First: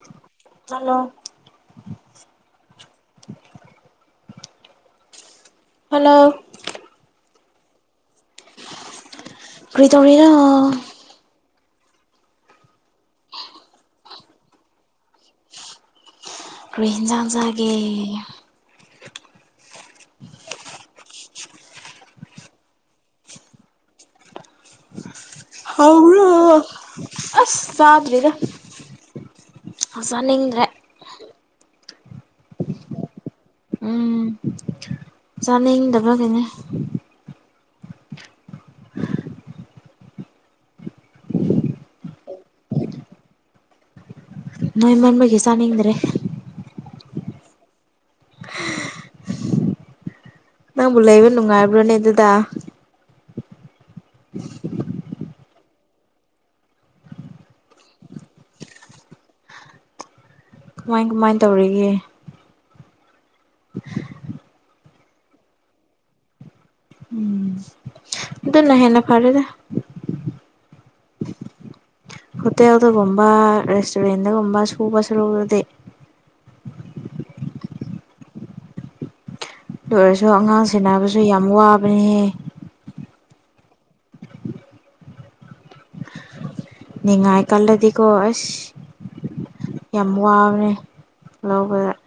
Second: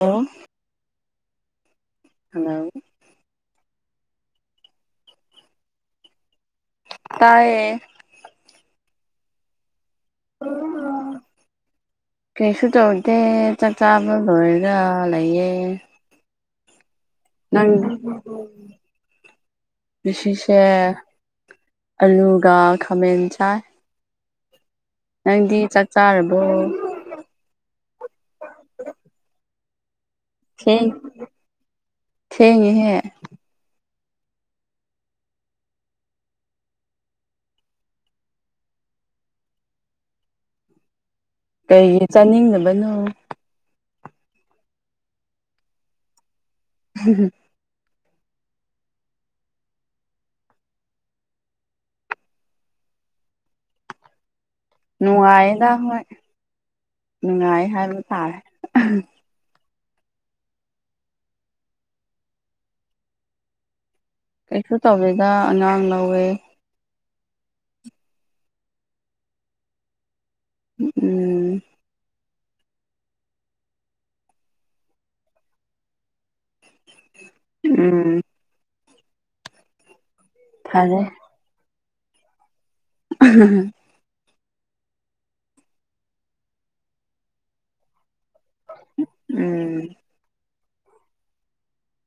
hello hello hello hello ꯇꯥꯏꯌꯦ ꯀ꯭ꯔꯤ ꯇꯧꯔꯤꯔꯣ ꯀꯩꯁꯨ ꯇꯧꯗꯦ ꯆꯥꯛ ꯆꯥꯕ ꯂꯣꯏꯔꯒ ꯂꯩꯌꯦ ꯀꯔꯤ ꯍ°ꯟꯖꯥꯡ ꯅꯪ ꯉꯁꯤꯁꯦ ꯑꯂꯨꯒ ꯈꯥꯃꯦꯟ ꯆꯥꯏ ꯅꯪꯗꯤ ꯆꯥꯛ ꯆꯥꯔꯕꯣ ꯍꯥꯎꯕꯔꫭ ꯑꯁ ꯆꯗ꯭ꯔꯤꯗ [unintelligible] ꯊꯦꯡ ꯊ°ꯡꯉ° ꯍ° ꯎꯝ ꯆꯥꯅꯤꯡꯗꯕ꯭ꯒꯤꯅꯦ ꯀꯩꯒꯤ ꯆꯥꯅꯤꯡꯗꯕꯅꯣ ꯅꯣꯏ ꯃꯟꯕꯒꯤ ꯆꯥꯅꯤꯡꯗ꯭ꯔꯦ [inaudible] ꯅꯪꯕꯨ ꯂꯩꯕ ꯅꯨꯡꯉꯥꯏꯕ꯭ꯔꯣꯅꯦ ꯑꯗꯨꯗꯥ ꯅꯨꯡꯉꯥꯏꯌꯦꯗ ꯍꯣꯏ ꯅꯨꯡꯉꯥꯏ ꯍꯥꯏꯕ ꯇꯥꯔꯦ ꯀꯃꯥꯏ ꯀꯃꯥꯏꯅ ꯇꯧꯔꯤꯒꯦ [inaudible] ꯀꯩꯁꯨ ꯇꯧꯋꯦꯗ ꯑꯉꯥꯡ ꯂꯧꯋꯦ ꯎꯝ ꯑꯗꯨꯗꯅ ꯍꯦꯟꯅ ꯐꯥꯔꯦꯗ ꯎꯝ ꯍꯣꯇꯦꯜꯗꯒꯨꯝꯕ ꯔꯦꯁꯇꯨꯔꯦꯟꯗꯒꯨꯝꯕ ꯁꯨꯕ ꯁꯔꯨꯗꯤ ꯎꯝ ꯑꯗꯨ ꯑꯣꯏꯔꯁꯨ ꯑꯉꯥꯡ ꯐꯔꯦ ꯁꯦꯟꯅꯕꯁꯨ ꯌꯥꯝ ꯋꯥꯕꯅꯤꯍ° [inaudible] ꯅꯤꯡꯉꯥꯏ ꯀꯜꯂꯗꯤꯀꯣ ꯑꯁ ꯎꯝ ꯌꯥꯝ ꯋꯥꯕꯅꯦ ꯂꯧꯕꯗ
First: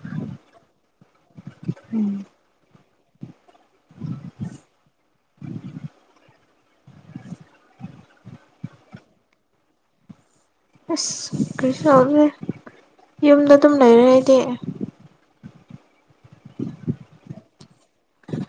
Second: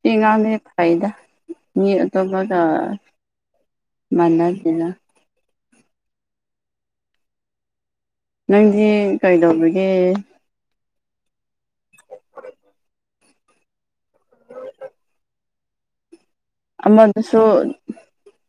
ꯁꯤ ꯑꯉꯥꯡꯗꯤ ꯐꯩꯗꯥ ꯃꯤ ꯑꯇꯣꯞꯄꯒꯤ ꯒ ꯃꯥꯟꯅꯗ°ꯗ ꯅꯪꯗꯤ ꯀꯩꯗꯧꯕꯒꯦ ꯑꯁ ꯀ꯭ꯔꯤꯁꯨ ꯇꯧꯗꯦ ꯌꯨꯝꯗ ꯑꯗꯨꯝ ꯂꯩꯔ° ꯑꯩꯗꯤ ꯑꯃꯗꯨꯁꯨ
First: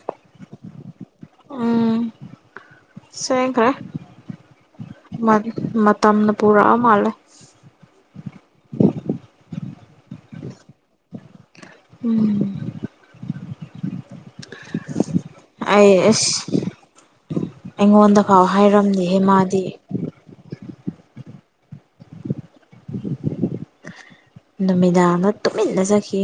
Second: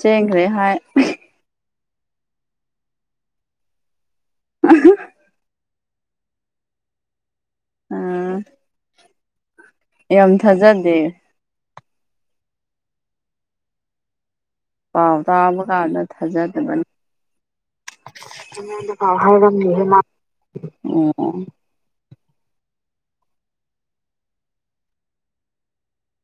ꯆꯦꯟꯈ꯭ꯔꯦ ꯍꯥꯏ ꯎꯝ ꯆ°ꯟꯈꯔꯦ ꯃꯥꯗꯤ ꯃꯇꯝꯅ ꯄꯨꯔꯛꯑ ꯃꯥꯜꯂꯦ ꯑꯥ ꯌꯥꯝ ꯊꯥꯖꯗꯦ ꯎꯝ ꯄꯥꯎ ꯇꯥꯕ ꯑꯩ ꯀꯥꯟꯗ ꯑꯁ ꯊꯥꯖꯗꯕꯅ ꯑꯩꯉꯣꯟꯗ ꯐꯥꯎ ꯑꯩꯉꫭꯟꯗ ꯐꯥꯎ ꯍꯥꯏꯔꯝꯗꯦꯍꯦ ꯃꯥꯗꯤ ꯍꯥꯏꯔꯝꯗ° ꯍ° ꯃꯥ ꯑꫭ ꯅꯨꯃꯤꯗꯥꯡꯗꯥ ꯇꯨꯃꯤꯟꯅ ꯈꯠꯈꯤ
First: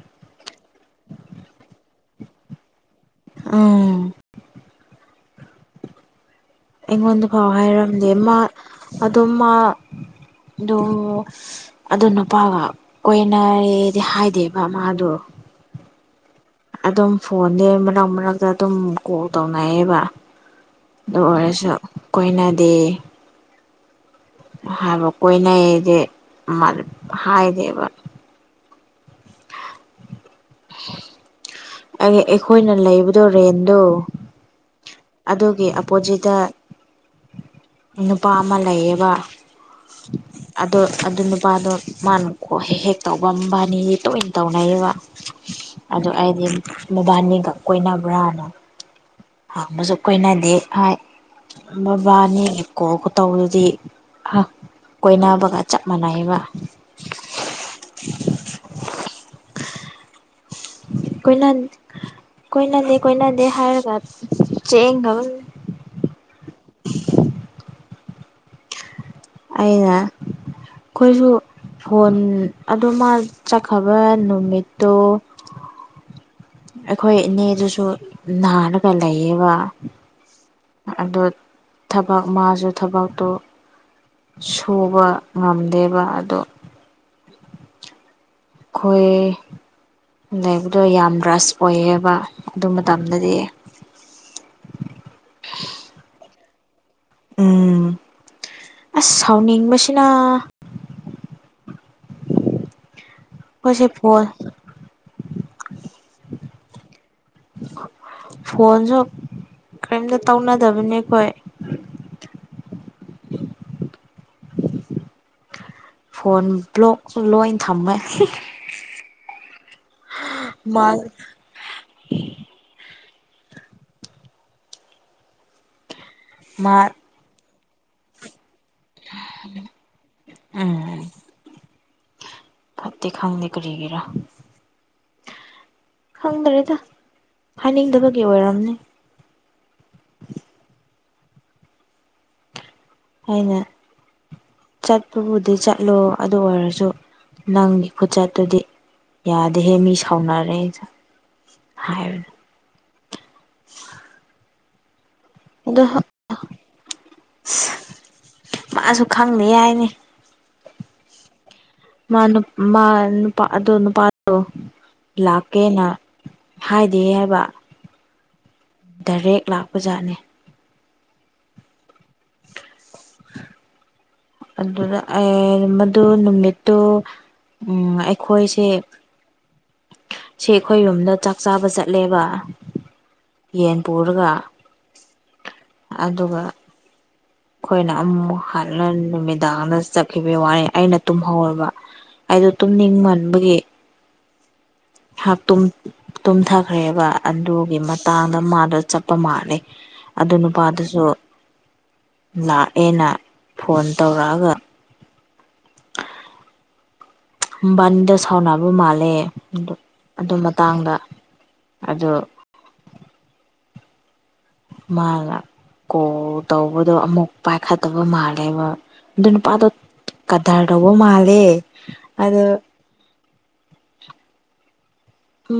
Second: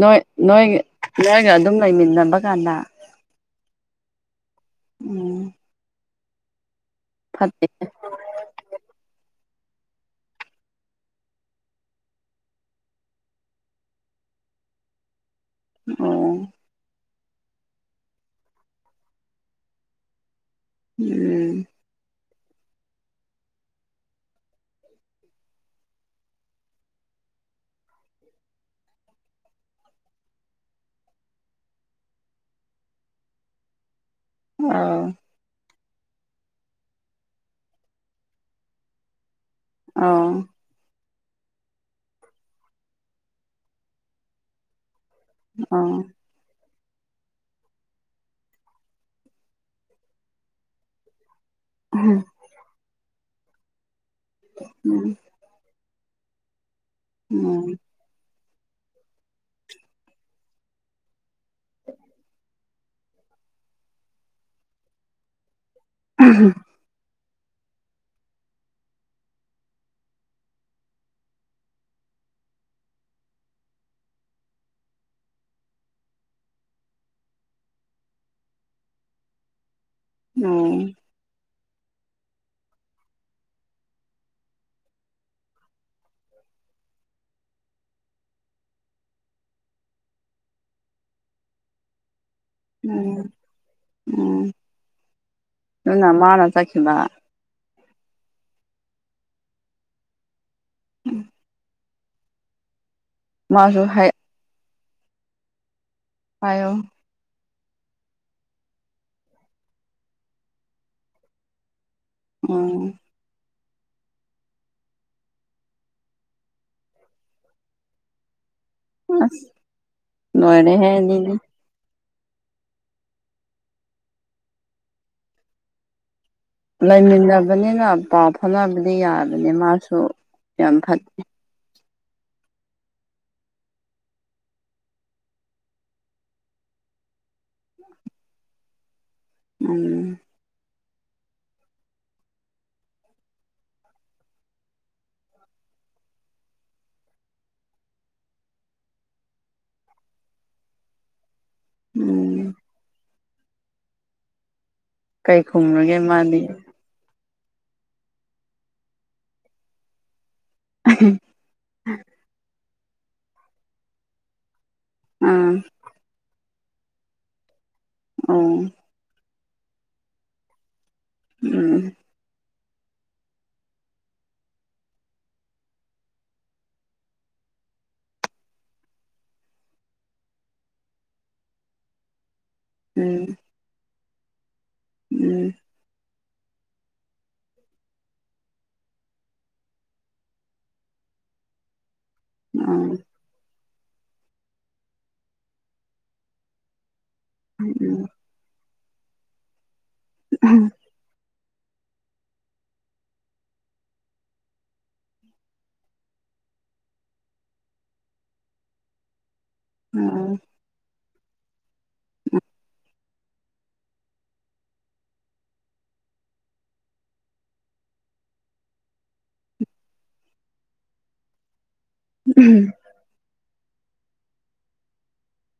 ꯅꯣꯏ ꯅꯣꯏ ꯅꯣꯏꯒ ꯑꯗꯨꯝ ꯂꯩꯃꯤꯟꯅꯕ ꯀꯥꯟꯗ ꯑꯧ ꯎꯝ ꯑꯩꯉꯣꯟꯗ ꯐꯥꯎ ꯐꯠꯇꯦ ꯍꯥꯏꯔꯝꯗꯦ ꯃꯥ ꯑꯗꯣ ꯃꯥ ꯑꯗꫭ ꯑꯗꯨ ꯅꯨꯄꯥꯒ ꯀꯣꯏꯅꯔꯦꯗꯤ ꯍꯥꯏꯗꯦꯕ ꯃꯥꯗꯣ [inaudible] ꯑꯗꯨꯝ ꯐꯣꯟꯗꯤ ꯃꯛ ꯃꯔꯛꯇ ꯑꯗꯨꯝ ꯀꯣꯜ ꯇꯧꯅꯩꯌꯦꯕ ꯑꯗꯨ ꯎꯝ ꯑꯣꯏꯔꯁꯨ ꯀꯣꯏꯅꯗꯦ ꯍꯥꯏꯕ ꯀꯣꯏꯅꯩꯁꯦ ꯃꯥ ꯍꯥꯏꯗꯦꯕ ꯑꯩ ꯑꯩꯈꯣꯏꯅ ꯂꯩꯕꯗꯣ ꯔꯦꯟꯗꯣ ꯑꯥꯎ ꯑꯗꯨꯒꯤ ꯑꯄꯣꯖꯤꯠꯇ ꯅꯨꯄꯥ ꯑꯃ ꯂꯩꯌꯦꯕ ꯑꯥꯎ ꯑꯗꯣ ꯑꯗꯨ ꯅꯨꯄꯥꯗꯣ ꯃꯥꯅ ꯀꯣ ꯍꯦꯛ ꯍꯦꯛ ꯇꯧꯕ ꯃꯕꯥꯏꯅꯤ ꯇꯣꯏꯅ ꯇꯧꯅꯩꯑꯕ ꯑꯥꯎ ꯑꯗꯣ ꯑꯩꯗꯤ ꯃꯕꯥꯅꯤꯒ ꯀꯣꯏꯅꯕ꯭ꯔꯥꯅ ꯍꯪꯕꯁꯨ ꯀꯣꯏꯅꯗꯦ ꯍꯥꯏ ꯃꯕꯥꯅꯤꯒꯤ ꯀꯣꯜ ꯈꯨꯇꯧꯗꯨꯗꯤ ꯀꯣꯏꯅꯕꯒ ꯆꯞ ꯃꯥꯟꯅꯩꯕ ꯎꯝ ꯀꯣꯏꯅ ꯀꯣꯏꯅꯗꯦ ꯀꯣꯏꯅꯗꯦ ꯍꯥꯏꯔꯒ ꯆꯦꯡꯒꯕ꯭ꯔ ꯎ [inaudible] ꯑꯩꯅ ꯑꯩꯈꯣꯏꯁꯨ ꯐꯣꯟ ꯑꯗꯨ ꯃꯥ ꯆꯠꯈꯕ ꯅꯨꯃꯤꯠꯇꯣ ꯑꯩꯈꯣꯏ ꯏꯅꯦꯗꯨꯁꯨ ꯅꯥꯔꯒ ꯂꯩꯌꯦꯕ ꯎꯝ ꯑꯗꯣ ꯊꯕꯛ ꯃꯥꯁꯨ ꯊꯕꯛꯇꯣ ꯁꯨꯕ ꯉꯝꯗꯦꯕ ꯑꯗꯣ [inaudible] ꯑꯩꯈꯣꯏ ꯂꯩꯕꯗꯣ ꯌꯥꯝ ꯔꯁ ꯑꯣꯏꯌꯦꯕ ꯑꯗꯨ ꯎꯝ ꯃꯇꯝꯗꯗꯤ ꯎꯝ ꯑꯗꯨꯅ ꯃꯥꯅ ꯆꯠꯈꯤꯕ ꯎꯝ ꯑꯁ ꯁꯥꯎꯅꯤꯡꯕꯁꯤꯅ ꯃꯥꯁꯨ ꯀꯁꯦ ꯐꯣꯜ ꯍꯥꯏꯌꯣ ꯐꯣꯟꯁꯨ ꯀꯔꯤꯝꯇ ꯇꯧꯅꯗꯕꯅꯦ ꯑꯩꯈꯣꯏ ꯎꯝ ꯐꯣꯟ ꯕ꯭ꯂꯣꯛ ꯂꯣꯏꯅ ꯊꯝꯃꯦ ꯑꯁ ꯂꯣꯏꯔꯦꯍꯦ ꯃꯥꯜ ꯑꯅꯤꯗꯤ ꯃꯥ ꯂꯩꯃꯤꯟꯅꯕꯅꯤꯅ ꯄꯥꯎ ꯐꯥꯎꯅꯕꯗꯤ ꯌꯥꯕꯅꯤ ꯃꯥꯁꯨ ꯌꯥꯝ ꯎꯝ ꯐꯠꯇꯦ ꯐꯠꯇꯦ ꯈꯪꯅꯤ ꯀꯔꯤꯒꯦꯔ ꯈꯪꯗ꯭ꯔꯦꯗ ꯍꯥꯏꯅꯤꯡꯗꯕꯒꯤ ꯑꯣꯏꯔꯝꯅꯤ ꯎꯝ ꯍꯥꯏꯅ ꯆꯠꯄꯕꯨꯗꯤ ꯆꯠꯂꯣ ꯑꯗꯨ ꯑꯣꯏꯔꯁꯨ ꯅꯪꯒꯤ ꯈꯨꯆꯠꯇꯨꯗꯤ ꯌꯥꯗꯦꯍꯦ ꯃꯤ ꯁꯥꯎꯅꯔꯦ ꯍꯥꯏꯕꯅꯦ ꯎꯝ ꯀꯩ ꯈꯨꯝꯔꯒꯦ ꯑꯁ ꯃꯥꯗꯤ ꯃꯥꯁꯨ ꯈꯪꯕ ꯌꯥꯏꯅꯤ ꯎꯝ ꯃꯥ ꯅꯨꯄꯥ ꯑꯗꯨ ꯅꯨꯄꯥ ꯗꯣ ꯑꯥ ꯂꯥꯛꯀꯦꯅ ꯍꯥꯏꯗꯤꯌꯦ ꯍꯥꯏꯕ ꯑꯣ ꯗꯥꯏꯔꯦꯛ ꯂꯥꯛꯄꯖꯥꯠꯅꯤ ꯎꯝ [inaudible] ꯑꯗꯨꯅ ꯑꯦ ꯃꯗꯨ ꯅꯨꯃꯤꯠꯇꯨ ꯎꯝ ꯑꯩꯈꯣꯏꯁꯦ ꯁꯤ ꯑꯩꯈꯣꯏ ꯔꯣꯝꯗ ꯆꯥꯛ ꯆꯥꯕ ꯆꯠꯂꯦꯕ ꯎꯝ ꯌꯦꯟ ꯄꯨꯔꯒ ꯎꯝ ꯑꯗꯨꯒ ꯑꯩꯈꯣꯏꯅ ꯑꯃꯨꯛ ꯍꯟꯅ ꯅꯨꯃꯤꯗꯥꯡꯗ ꯆꯠꯈꯤꯕ ꯋꯥꯅꯤ ꯑꯩꯅ ꯇꯨꯝꯍꯧꯔꯕ ꯑꯩꯗꯣ ꯑꯥ ꯇꯨꯝꯅꯤꯡꯃꯟꯕꯒꯤ ꯍꯞ ꯇꯨꯃ ꯇꯨꯝꯊꯈ꯭ꯔꯦꯕ ꯑꯗꯨꯒꯤ ꯎꯝ ꯃꯇꯥꯡꯗ ꯃꯥꯗꯣ ꯆꯞ ꯄ ꯃꯥꯜꯂꯤ ꯑꯗꯨ ꯅꯨꯄꯥꯗꯨꯁꯨ ꯂꯥꯛꯑꯦꯅ ꯐꯣꯟ ꯇꯧꯔꯛꯑꯒ ꯕꯥꯟꯗ ꯁꯥꯎꯅꯕ ꯃꯥꯜꯂꯦ ꯗꯨ ꯑꯗꯨ ꯃꯇꯥꯡꯗ ꯑꯗꯨ ꯃꯥꯒ ꯀꯣꯜ ꯇꯧꯕꯗꯣ ꯑꯃꯨꯛ ꯄꯥꯏꯈꯠꯇꯕ ꯃꯥꯜꯂꯦꯕ ꯑꯗꯨ ꯅꯨꯄꯥꯗꯣ ꯀꯗꯥꯔꯇꯧꯕ ꯃꯥꯜꯂꯦ ꯑꯗꯨ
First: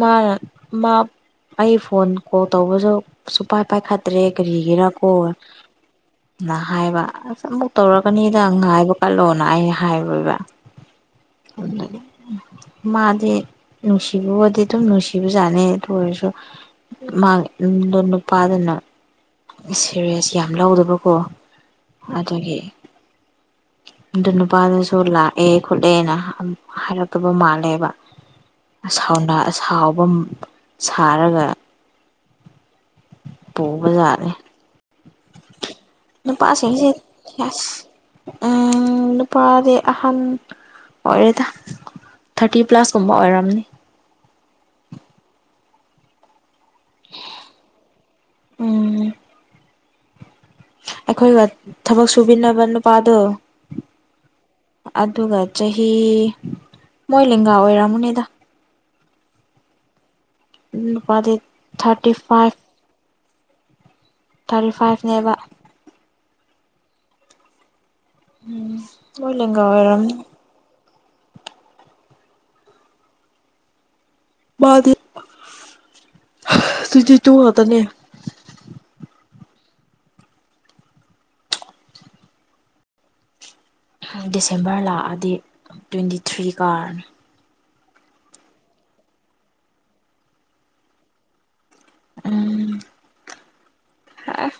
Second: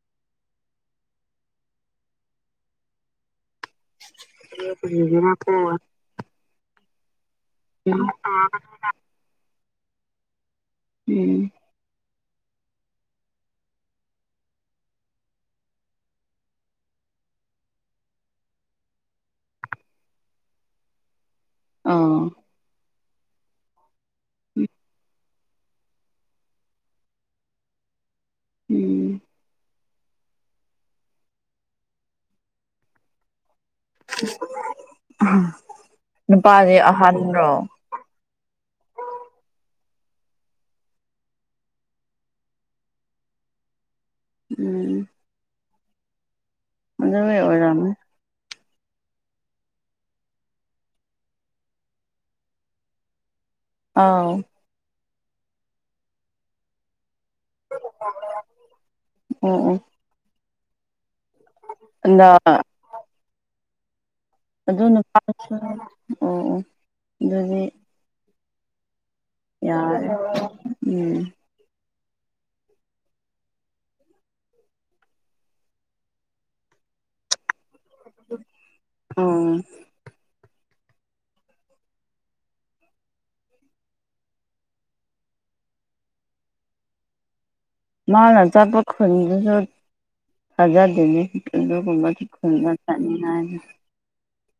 ꯃꯥꯅ ꯃꯥ ꯑꯩ ꯐꯣꯟ ꯀꯣꯜ ꯇꯧꯕꯁꯨ ꯁꯨꯡꯄꯥꯏ ꯄꯥꯏꯈꯠꯇ꯭ꯔꯦ ꯀꯔꯤꯒꯤꯔꯀꯣ ꯅ ꯍꯥꯏꯕ ꯑꯁ ꯑꯃꯨꯛ ꯇꯧꯔꯛꯀꯅꯤꯗ ꯉꯥꯏꯕ ꯀꯜꯂꯣꯅ ꯑꯩꯅ ꯍꯥꯏꯔꯣꯏꯕ ꯎꯝ ꯃꯥꯗꯤ ꯅꯨꯡꯁꯤ ꯀꯦ ꯗꯨꯝ ꯅꯨꯡꯁꯤꯕꯖꯥꯠꯅꯤ ꯑꯗꯨ ꯑꯣꯏꯔꯁꯨ ꯃꯥ ꯅꯨꯄꯥꯗꯨꯅ ꯁꯦꯔꯤꯌꯥꯁ ꯌꯥꯝ ꯂꯧꯗꯕꯀꯣ ꯑꯥ ꯎꯝ ꯑꯗꯨꯒꯤ ꯑꯗꯨ ꯅꯨꯄꯥꯗꯨꯁꯨ ꯂꯥꯛꯑꯦ ꯈꯣꯠꯂꯦꯅ ꯍꯥꯏꯔꯛꯇꯕ ꯃꯥꯜꯂꯦꯕ ꯎꯝ ꯁꯎꯅ ꯁꯥꯎꯕ ꯁꯥꯔꯒ ꯄꯨꯕꯖꯥꯅꯦ ꯅꯨꯄꯥꯗꯤ ꯅꯨꯄꯥꯁꯤꯡꯁꯦ ꯑꯍꯟꯔꯣ ꯑꯁ ꯎꯝ ꯅꯨꯄꯥꯗꯤ ꯑꯍꯟ ꯑꯣꯏꯔꯦꯗ ꯊꯔꯇꯤ ꯄ꯭ꯂꯁꯀꯨꯝꯕ ꯑꯣꯏꯔꯝꯅꯤ ꯎꯝ ꯑꯗꯨꯃꯩ ꯑꯣꯏꯔꯝꯅꯤ ꯎꯝ ꯑꯩꯈꯣꯏꯒ ꯊꯕꯛ ꯁꯨꯃꯤꯟꯅꯕ ꯅꯨꯄꯥꯗꯣ ꯑꯥꯎ ꯑꯗꯨꯒ ꯆꯍꯤ ꯃꯣꯏ ꯂꯦꯡꯒꯥ ꯑꯣꯏꯔꯝꯃꯅꯦꯗ ꯑꯣ ꯑꯣ ꯅꯨꯄꯥꯗꯤ ꯊꯔꯇꯤ ꯑꯗ ꯐꯥꯏꯕꯤ ꯑꯗꯨ ꯐꯥꯏꯚꯅꯦꯕ ꯅꯨꯄꯥꯁꯨ ꯑꯣ ꯑꯣ ꯑꯗꯨꯗꯤ ꯎꯝ ꯃꯣꯏ ꯂꯦꯡꯒꯥ ꯌꯥꯔꯦ ꯑꯣꯏꯔꯝꯅꯤ ꯎꯝ ꯃꯥꯗꯤ ꯊꯦꯟꯇꯦꯇꯨ ꯉꯥꯛꯇꯥꯅꯤ ꯑꯣ ꯗꯤꯁꯦꯝꯕꯔ ꯂꯥꯛꯑꯗꯤ ꯇ꯭ꯋꯦꯟꯇꯤꯊ꯭ꯔꯤ ꯀꯥꯔꯅꯤ ꯃꯥꯅ ꯆꯠꯄ ꯈꯨꯟꯗꯨꯁꯨ ꯊꯖꯗꯦꯅꯦ ꯑꯗꯨꯒꯨꯝꯕꯒꯤ ꯈꯨꯟꯗ ꯆꯥꯠꯅꯤꯟꯉꯥꯏ ꯑꯦ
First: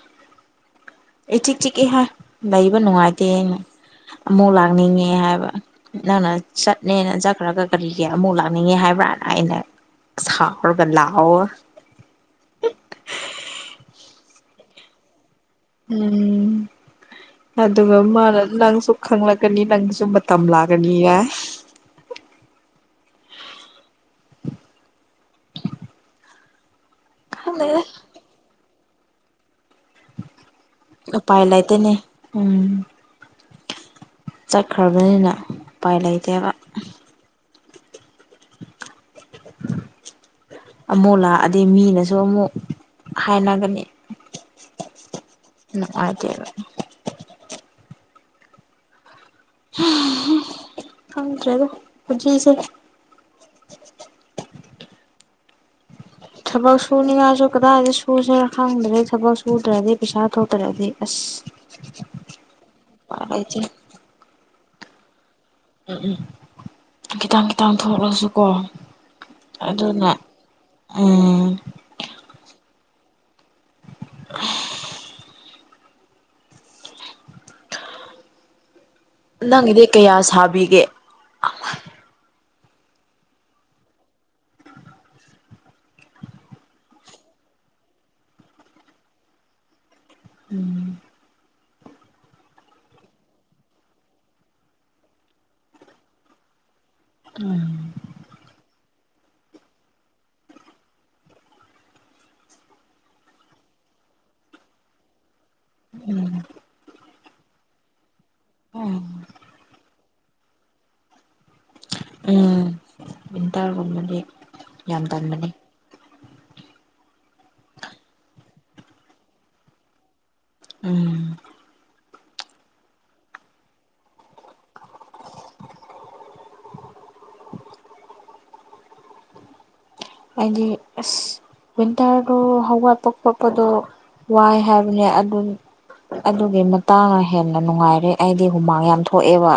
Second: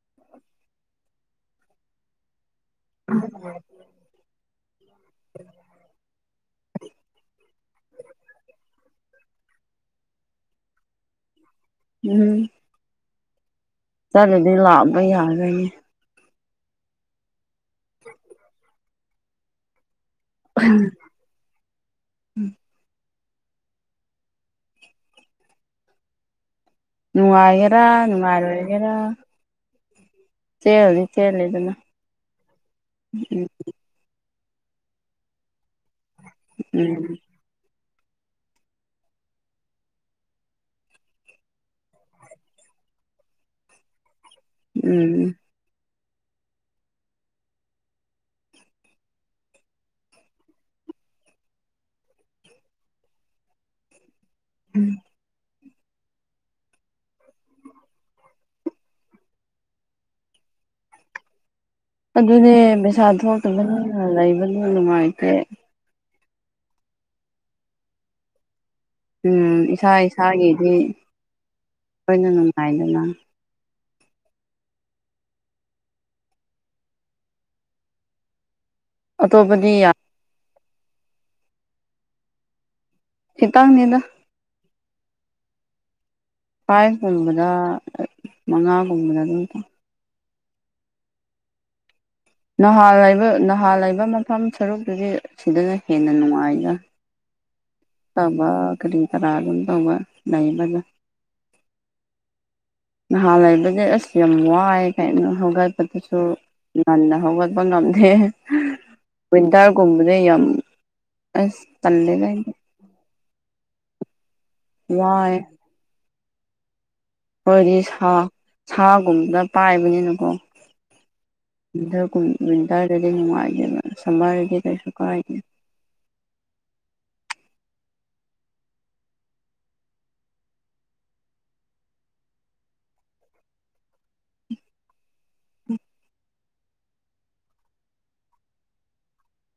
ꯏꯆꯤꯛ ꯏꯆꯤꯛꯑꯦ ꯍꯥꯏ ꯂꯩꯕ ꯅꯨꯡꯉꯥꯏꯇꯦꯅ ꯑꯃꯨꯛ ꯂꯥꯛꯅꯤꯡꯉꯦ ꯍꯥꯏꯕ ꯅꯪꯅ ꯆꯠꯅꯦꯅ ꯆꯠꯈ꯭ꯔꯒ ꯀꯔꯤꯒꯤ ꯑꯃꯨꯛ ꯂꯥꯛꯅꯤꯡꯉꯦ ꯍꯥꯏꯕ꯭ꯔꯥ ꯑꯩꯅ ꯁꯥꯎꯔꯒ [inaudible] ꯎꯝ ꯆꯠꯂꯗꯤ ꯂꯥꯛꯑꯕ ꯌꯥꯔꯣꯏꯅꯦ ꯎꯝ ꯑꯗꯨꯒ ꯃꯥꯅ ꯅꯪꯁꯨ ꯈꯪꯂꯛꯀꯅꯤ ꯅꯪꯒꯤꯁꯨ ꯃ ꯇꯝ ꯂꯥꯛꯀꯅꯤ ꯍꯥꯏ ꯈꯪꯗꯦꯗ ꯅꯨꯡꯉꯥꯏꯒꯦꯔ ꯅꯨꯡꯉꯥꯏꯔꯣꯏꯒꯦꯔ ꯆꯦꯜꯂꯗꯤ ꯎꯄꯥꯏ ꯆꯦꯜꯂꯦꯗꯅ ꯂꯩꯇꯦꯅꯦ ꯎꯝ [inaudible] ꯆꯠꯈ꯭ꯔꯕꯅꯤꯅ ꯎꯄꯥꯏ ꯂꯩꯇꯦꯕ ꯎꯝ ꯑꯃꯨꯛ ꯂꯥꯛꯑꯗꯤ ꯃꯤꯅꯁꯨ ꯑꯃꯨꯛ ꯍꯥꯏꯅꯒꯅꯤ ꯎꯝ ꯅꯨꯡꯉꯥꯏꯇꯦꯕ ꯈꯪꯗ꯭ꯔꯦꯗ ꯄꯨꯟꯁꯤꯁꯦ ꯎꯝ [inaudible] ꯊꯕꯛ ꯁꯨꯅꯤꯡꯉꯥꯏꯁꯨ ꯀꯗꯥꯏꯗ ꯁꯨꯁꯦꯔ ꯈꯪꯗ꯭ꯔꯦ ꯊꯕꯛ ꯁꯨꯗ꯭ꯔꯗꯤ ꯄꯩꯁꯥ ꯊꯣꯛꯇ꯭ꯔꯗꯤ ꯑꯁ ꯑꯗꯨꯅꯦ ꯄꯩꯁꯥ ꯎꯄꯥꯏ ꯂꯩꯇꯦ ꯊꯣꯛꯇꯕꯅꯤꯅ ꯂꯩꯕ [unintelligible] ꯅꯨꯡꯉꯥꯏꯇꯦ ꯎꯝ ꯎꯝ ꯈꯤꯇꯪ ꯈꯤꯇꯪ ꯊꯣꯛꯂꯁꯨꯀꯣ ꯎꯝ ꯏꯁꯥ ꯑꯗꯨꯅ ꯏꯁꯥꯒꯤꯗꯤ ꯎꯝ ꯂꯣꯏꯅ ꯅꯨꯡꯉꯥꯏꯗꯅ [inaudible] ꯑꯇꯣꯞꯄꯗꯤ ꯅꯪꯒꯤꯗꯤ ꯌꯥꯝ ꯀꯌꯥ ꯁꯥꯕꯤꯒꯦ ꯈꯤꯇꯪꯅꯤꯗ ꯐꯥꯏꯚꯒꯨꯝꯕꯗ ꯃꯉꯥꯒꯨꯝꯕꯗ ꯑꯗꯨꯝ [inaudible] ꯎꯝ ꯅꯍꯥꯟ ꯂꯩꯕ ꯅꯍꯥꯟ ꯂꯩꯕ ꯃꯐꯝ ꯁꯔꯨꯛꯇꯨꯗꯤ ꯁꯤꯗꯅ ꯍꯦꯟꯅ ꯅꯨꯡꯉꯥꯏꯗ ꯎꯝ ꯇꯧꯕ ꯀꯔꯤ ꯀꯔꯥ ꯑꯗꯨꯝ ꯇꯧꯕ ꯂꯩꯕꯅꯦ ꯅꯍꯥꯟ ꯂꯩꯕꯗꯤ ꯑꯁ ꯌꯥꯝ ꯋꯥꯏ ꯀꯩꯅꯣ ꯍꯧꯒꯠꯄꯗꯁꯨ ꯉꯟꯅ ꯍꯧꯒꯠꯄ ꯉꯝꯗꯦ ꯎꯝ ꯋꯤꯟꯇꯔꯒꯨꯝ ꯕꯗꯤ ꯌꯥꯝ ꯑꯩ ꯎꯝ ꯋꯤꯟꯇꯔꯒꯨꯝꯕꯗꯤ ꯌꯥꯝ ꯋꯥꯏ ꯇꯟꯕꯅꯦ ꯑꯩꯈꯣꯏꯗꯤ ꯁꯥ ꯁꯥꯒꯨꯝꯕꯅ ꯄꯥꯏꯕꯅꯤꯅꯀꯣ ꯎꯝ ꯋꯤꯟꯇꯔꯒꯨꯝ ꯋꯤꯟꯇꯔꯗꯗꯤ ꯅꯨꯡꯉꯥꯏꯇꯦꯕ ꯁꯝꯃꯔꯗꯗꯤ ꯀꯩꯁꯨ ꯀꯥꯏꯗꯦ ꯑꯩꯗꯤ ꯑꯁ ꯋꯤꯟꯇꯔꯗꯣ ꯍꯧꯒꯠꯄ ꯈꯣꯠꯄꯗꯣ ꯋꯥꯏ ꯍꯥꯏꯕꯅꯦ ꯑ [inaudible] ꯑꯗꯨꯒꯤ ꯃꯇꯥꯡꯅ ꯍꯦꯟꯅ ꯅꯨꯡꯉꯥꯏꯔꯦ ꯑꯩꯗꯤ ꯍꯨꯃꯥꯡ ꯌꯥꯝ ꯊꯣꯛꯑꯦꯕ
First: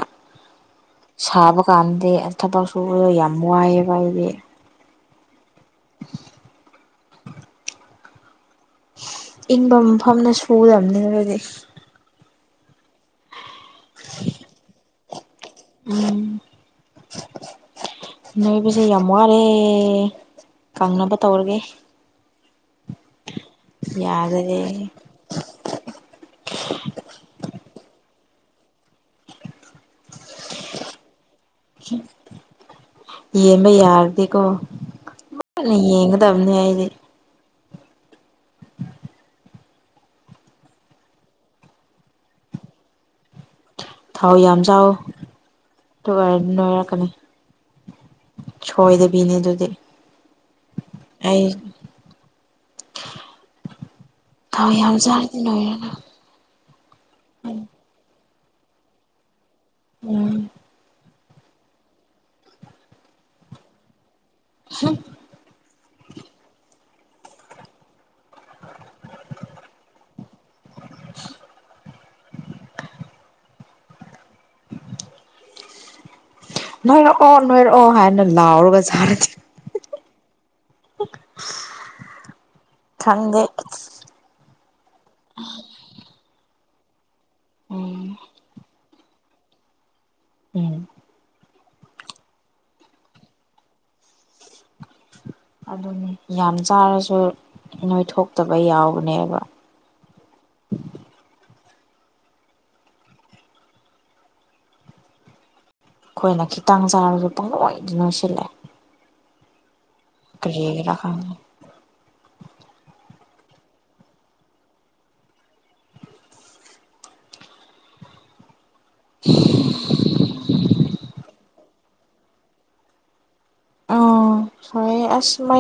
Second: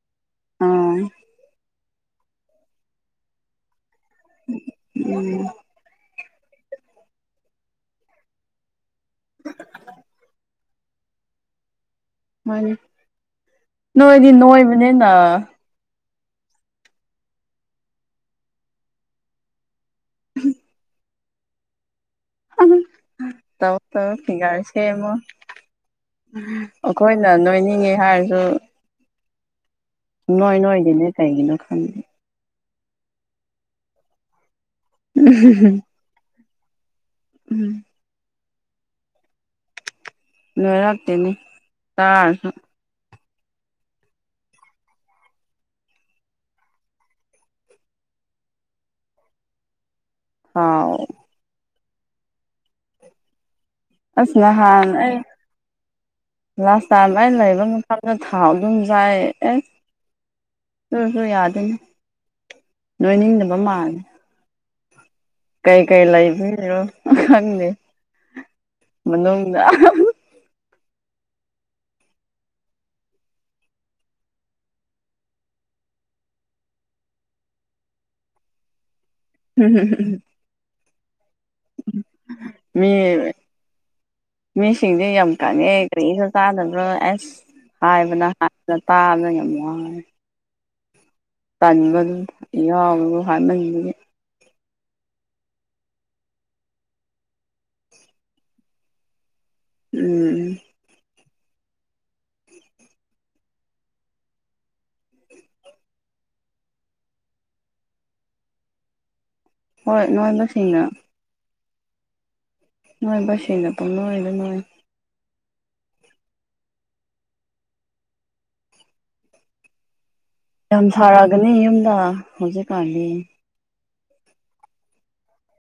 ꯑꯥ ꯁꯥꯕ ꯀꯥꯟꯗꯗꯤ ꯊꯕꯛ ꯁꯨꯕꯗꯣ ꯌꯥꯝ ꯋꯥꯏꯑꯦꯕ ꯑꯩꯗꯤ ꯎꯝ ꯏꯪꯕ ꯃꯐꯝꯅ ꯁꯨꯔꯝꯃꯅꯤ ꯑꯗꯨꯗꯤ ꯃꯥꯅꯤ ꯅꯣꯏꯗꯤ ꯅꯣꯏꯕꯅꯤꯅ ꯎꯝ ꯅꯣꯏꯕꯁꯦ ꯌꯥꯝ ꯋꯥꯔꯦ ꯀꯪꯅꯕ ꯇꯧꯔꯒꯦ ꯇꯧ ꯇꯧꯔꯣ ꯌꯥꯗꯔꯦ ꯐꯤꯒꯔ ꯁꯦꯝꯃꯣ ꯑꯈꯣꯏꯅ ꯅꯣꯏꯅꯤꯡꯉꯤ ꯍꯥꯏꯔꯖꯨ ꯅꯣꯏ ꯅꯣꯏꯗꯦꯅꯦ ꯀꯩꯒꯤꯅꯣ ꯈ ꯌꯦꯝꯕ ꯌꯥꯔꯗꯤꯀꯣ ꯂꯣꯢꯅ ꯌꯦꯡꯒ ꯗꯝꯅꯦ ꯑꯩꯗꯤ ꯎꯝ ꯅꯣꯏꯔꯛꯇꯦꯅꯤ ꯇꯥꯔꯁꯨ ꯊꯥꯎ ꯌꯥꯝ ꯆꯥꯎ ꯗꯨꯒꯥꯔ ꯅꯣꯏꯔꯛꯀꯅꯤ ꯆꯣꯏꯗꯕꯤꯅꯦ ꯑꯗꯨꯗꯤ ꯑꯥꯎ ꯑꯩ ꯑꯁ ꯊꯥꯎ ꯅꯍꯥꯟ ꯌꯥꯝ ꯑꯩ ꯆꯥꯔꯗꯤ ꯅꯣꯢꯔꯦꯅ ꯂꯥꯁ ꯇꯥꯏꯝ ꯑꯩ ꯂꯩꯕ ꯃꯐꯝꯗꯨ ꯊꯥꯎ ꯑꯗꯨꯝ ꯆꯥꯏ ꯑꯦ ꯎꯝ ꯗꯨꯁꯨ ꯌꯥꯗꯦꯅꯦ ꯅꯣꯏꯅꯤꯡꯗꯕ ꯃꯥꯜꯂꯦ [unintelligible] ꯀꯩꯀꯩ ꯂꯩꯕꯤꯔꯣ ꯑꯈꯪꯗꯦ ꯃꯅꯨꯡꯗ ꯑꯍꯥ [inaudible] ꯅꯣꯏꯔꯛꯑꯣ ꯅꯣꯏꯔꯛꯑꯣ ꯍꯥꯏꯅ ꯂꯥꯎꯔꯒ ꯖꯥꯔꯗꯤ [unintelligible] ꯎꯝ ꯃꯤ ꯈꯪꯗꯦ ꯃꯤꯁꯤꯡꯗꯤ ꯌꯥꯝ ꯀꯪꯉꯦ ꯀꯔꯤꯁꯨ ꯆꯥꯗꯕ꯭ꯔꯣ ꯑꯦꯁ ꯎꯝ ꯍꯥꯏꯕꯅ ꯍꯥꯏꯕ ꯇꯥꯕꯗ ꯌꯥꯝ ꯋꯥꯔꯦ ꯎꯝ ꯇꯟꯕꯗꯨ ꯌꯥꯎꯕꯗꯣ ꯍꯥꯢꯃꯟꯕꯒꯤ ꯑꯗꯨꯅꯤ ꯌꯥꯝ ꯆꯥꯔꯁꯨ ꯅꯣꯏ ꯊꯣꯛꯇꯕ ꯌꯥꯎꯕꯅꯦꯕ ꯎꯝ ꯈꯣꯏꯅ ꯈꯤꯇꯪ ꯆꯥꯔꯁꯨ ꯄꯪꯅꯣꯢꯗ ꯅꯣꯏ ꯁꯤꯜꯂꯦ ꯍꯣꯏ ꯅꯣꯢꯕ ꯁꯤꯡꯅ ꯀꯔꯤꯒꯤꯔꯥ ꯈꯪꯗꯦ ꯅꯣꯏꯕꯁꯤꯡꯅ ꯄꯪꯅꯣꯢꯗ ꯅꯣꯏ [inaudible] ꯌꯥꯝ ꯁꯥꯔꯒꯅꯤ ꯌꯨꯝꯗ ꯍꯧꯖꯤꯛꯀꯥꯟꯗꯤ ꯑꯧ ꯁꯥꯢꯌꯦ ꯑꯁ ꯃꯩ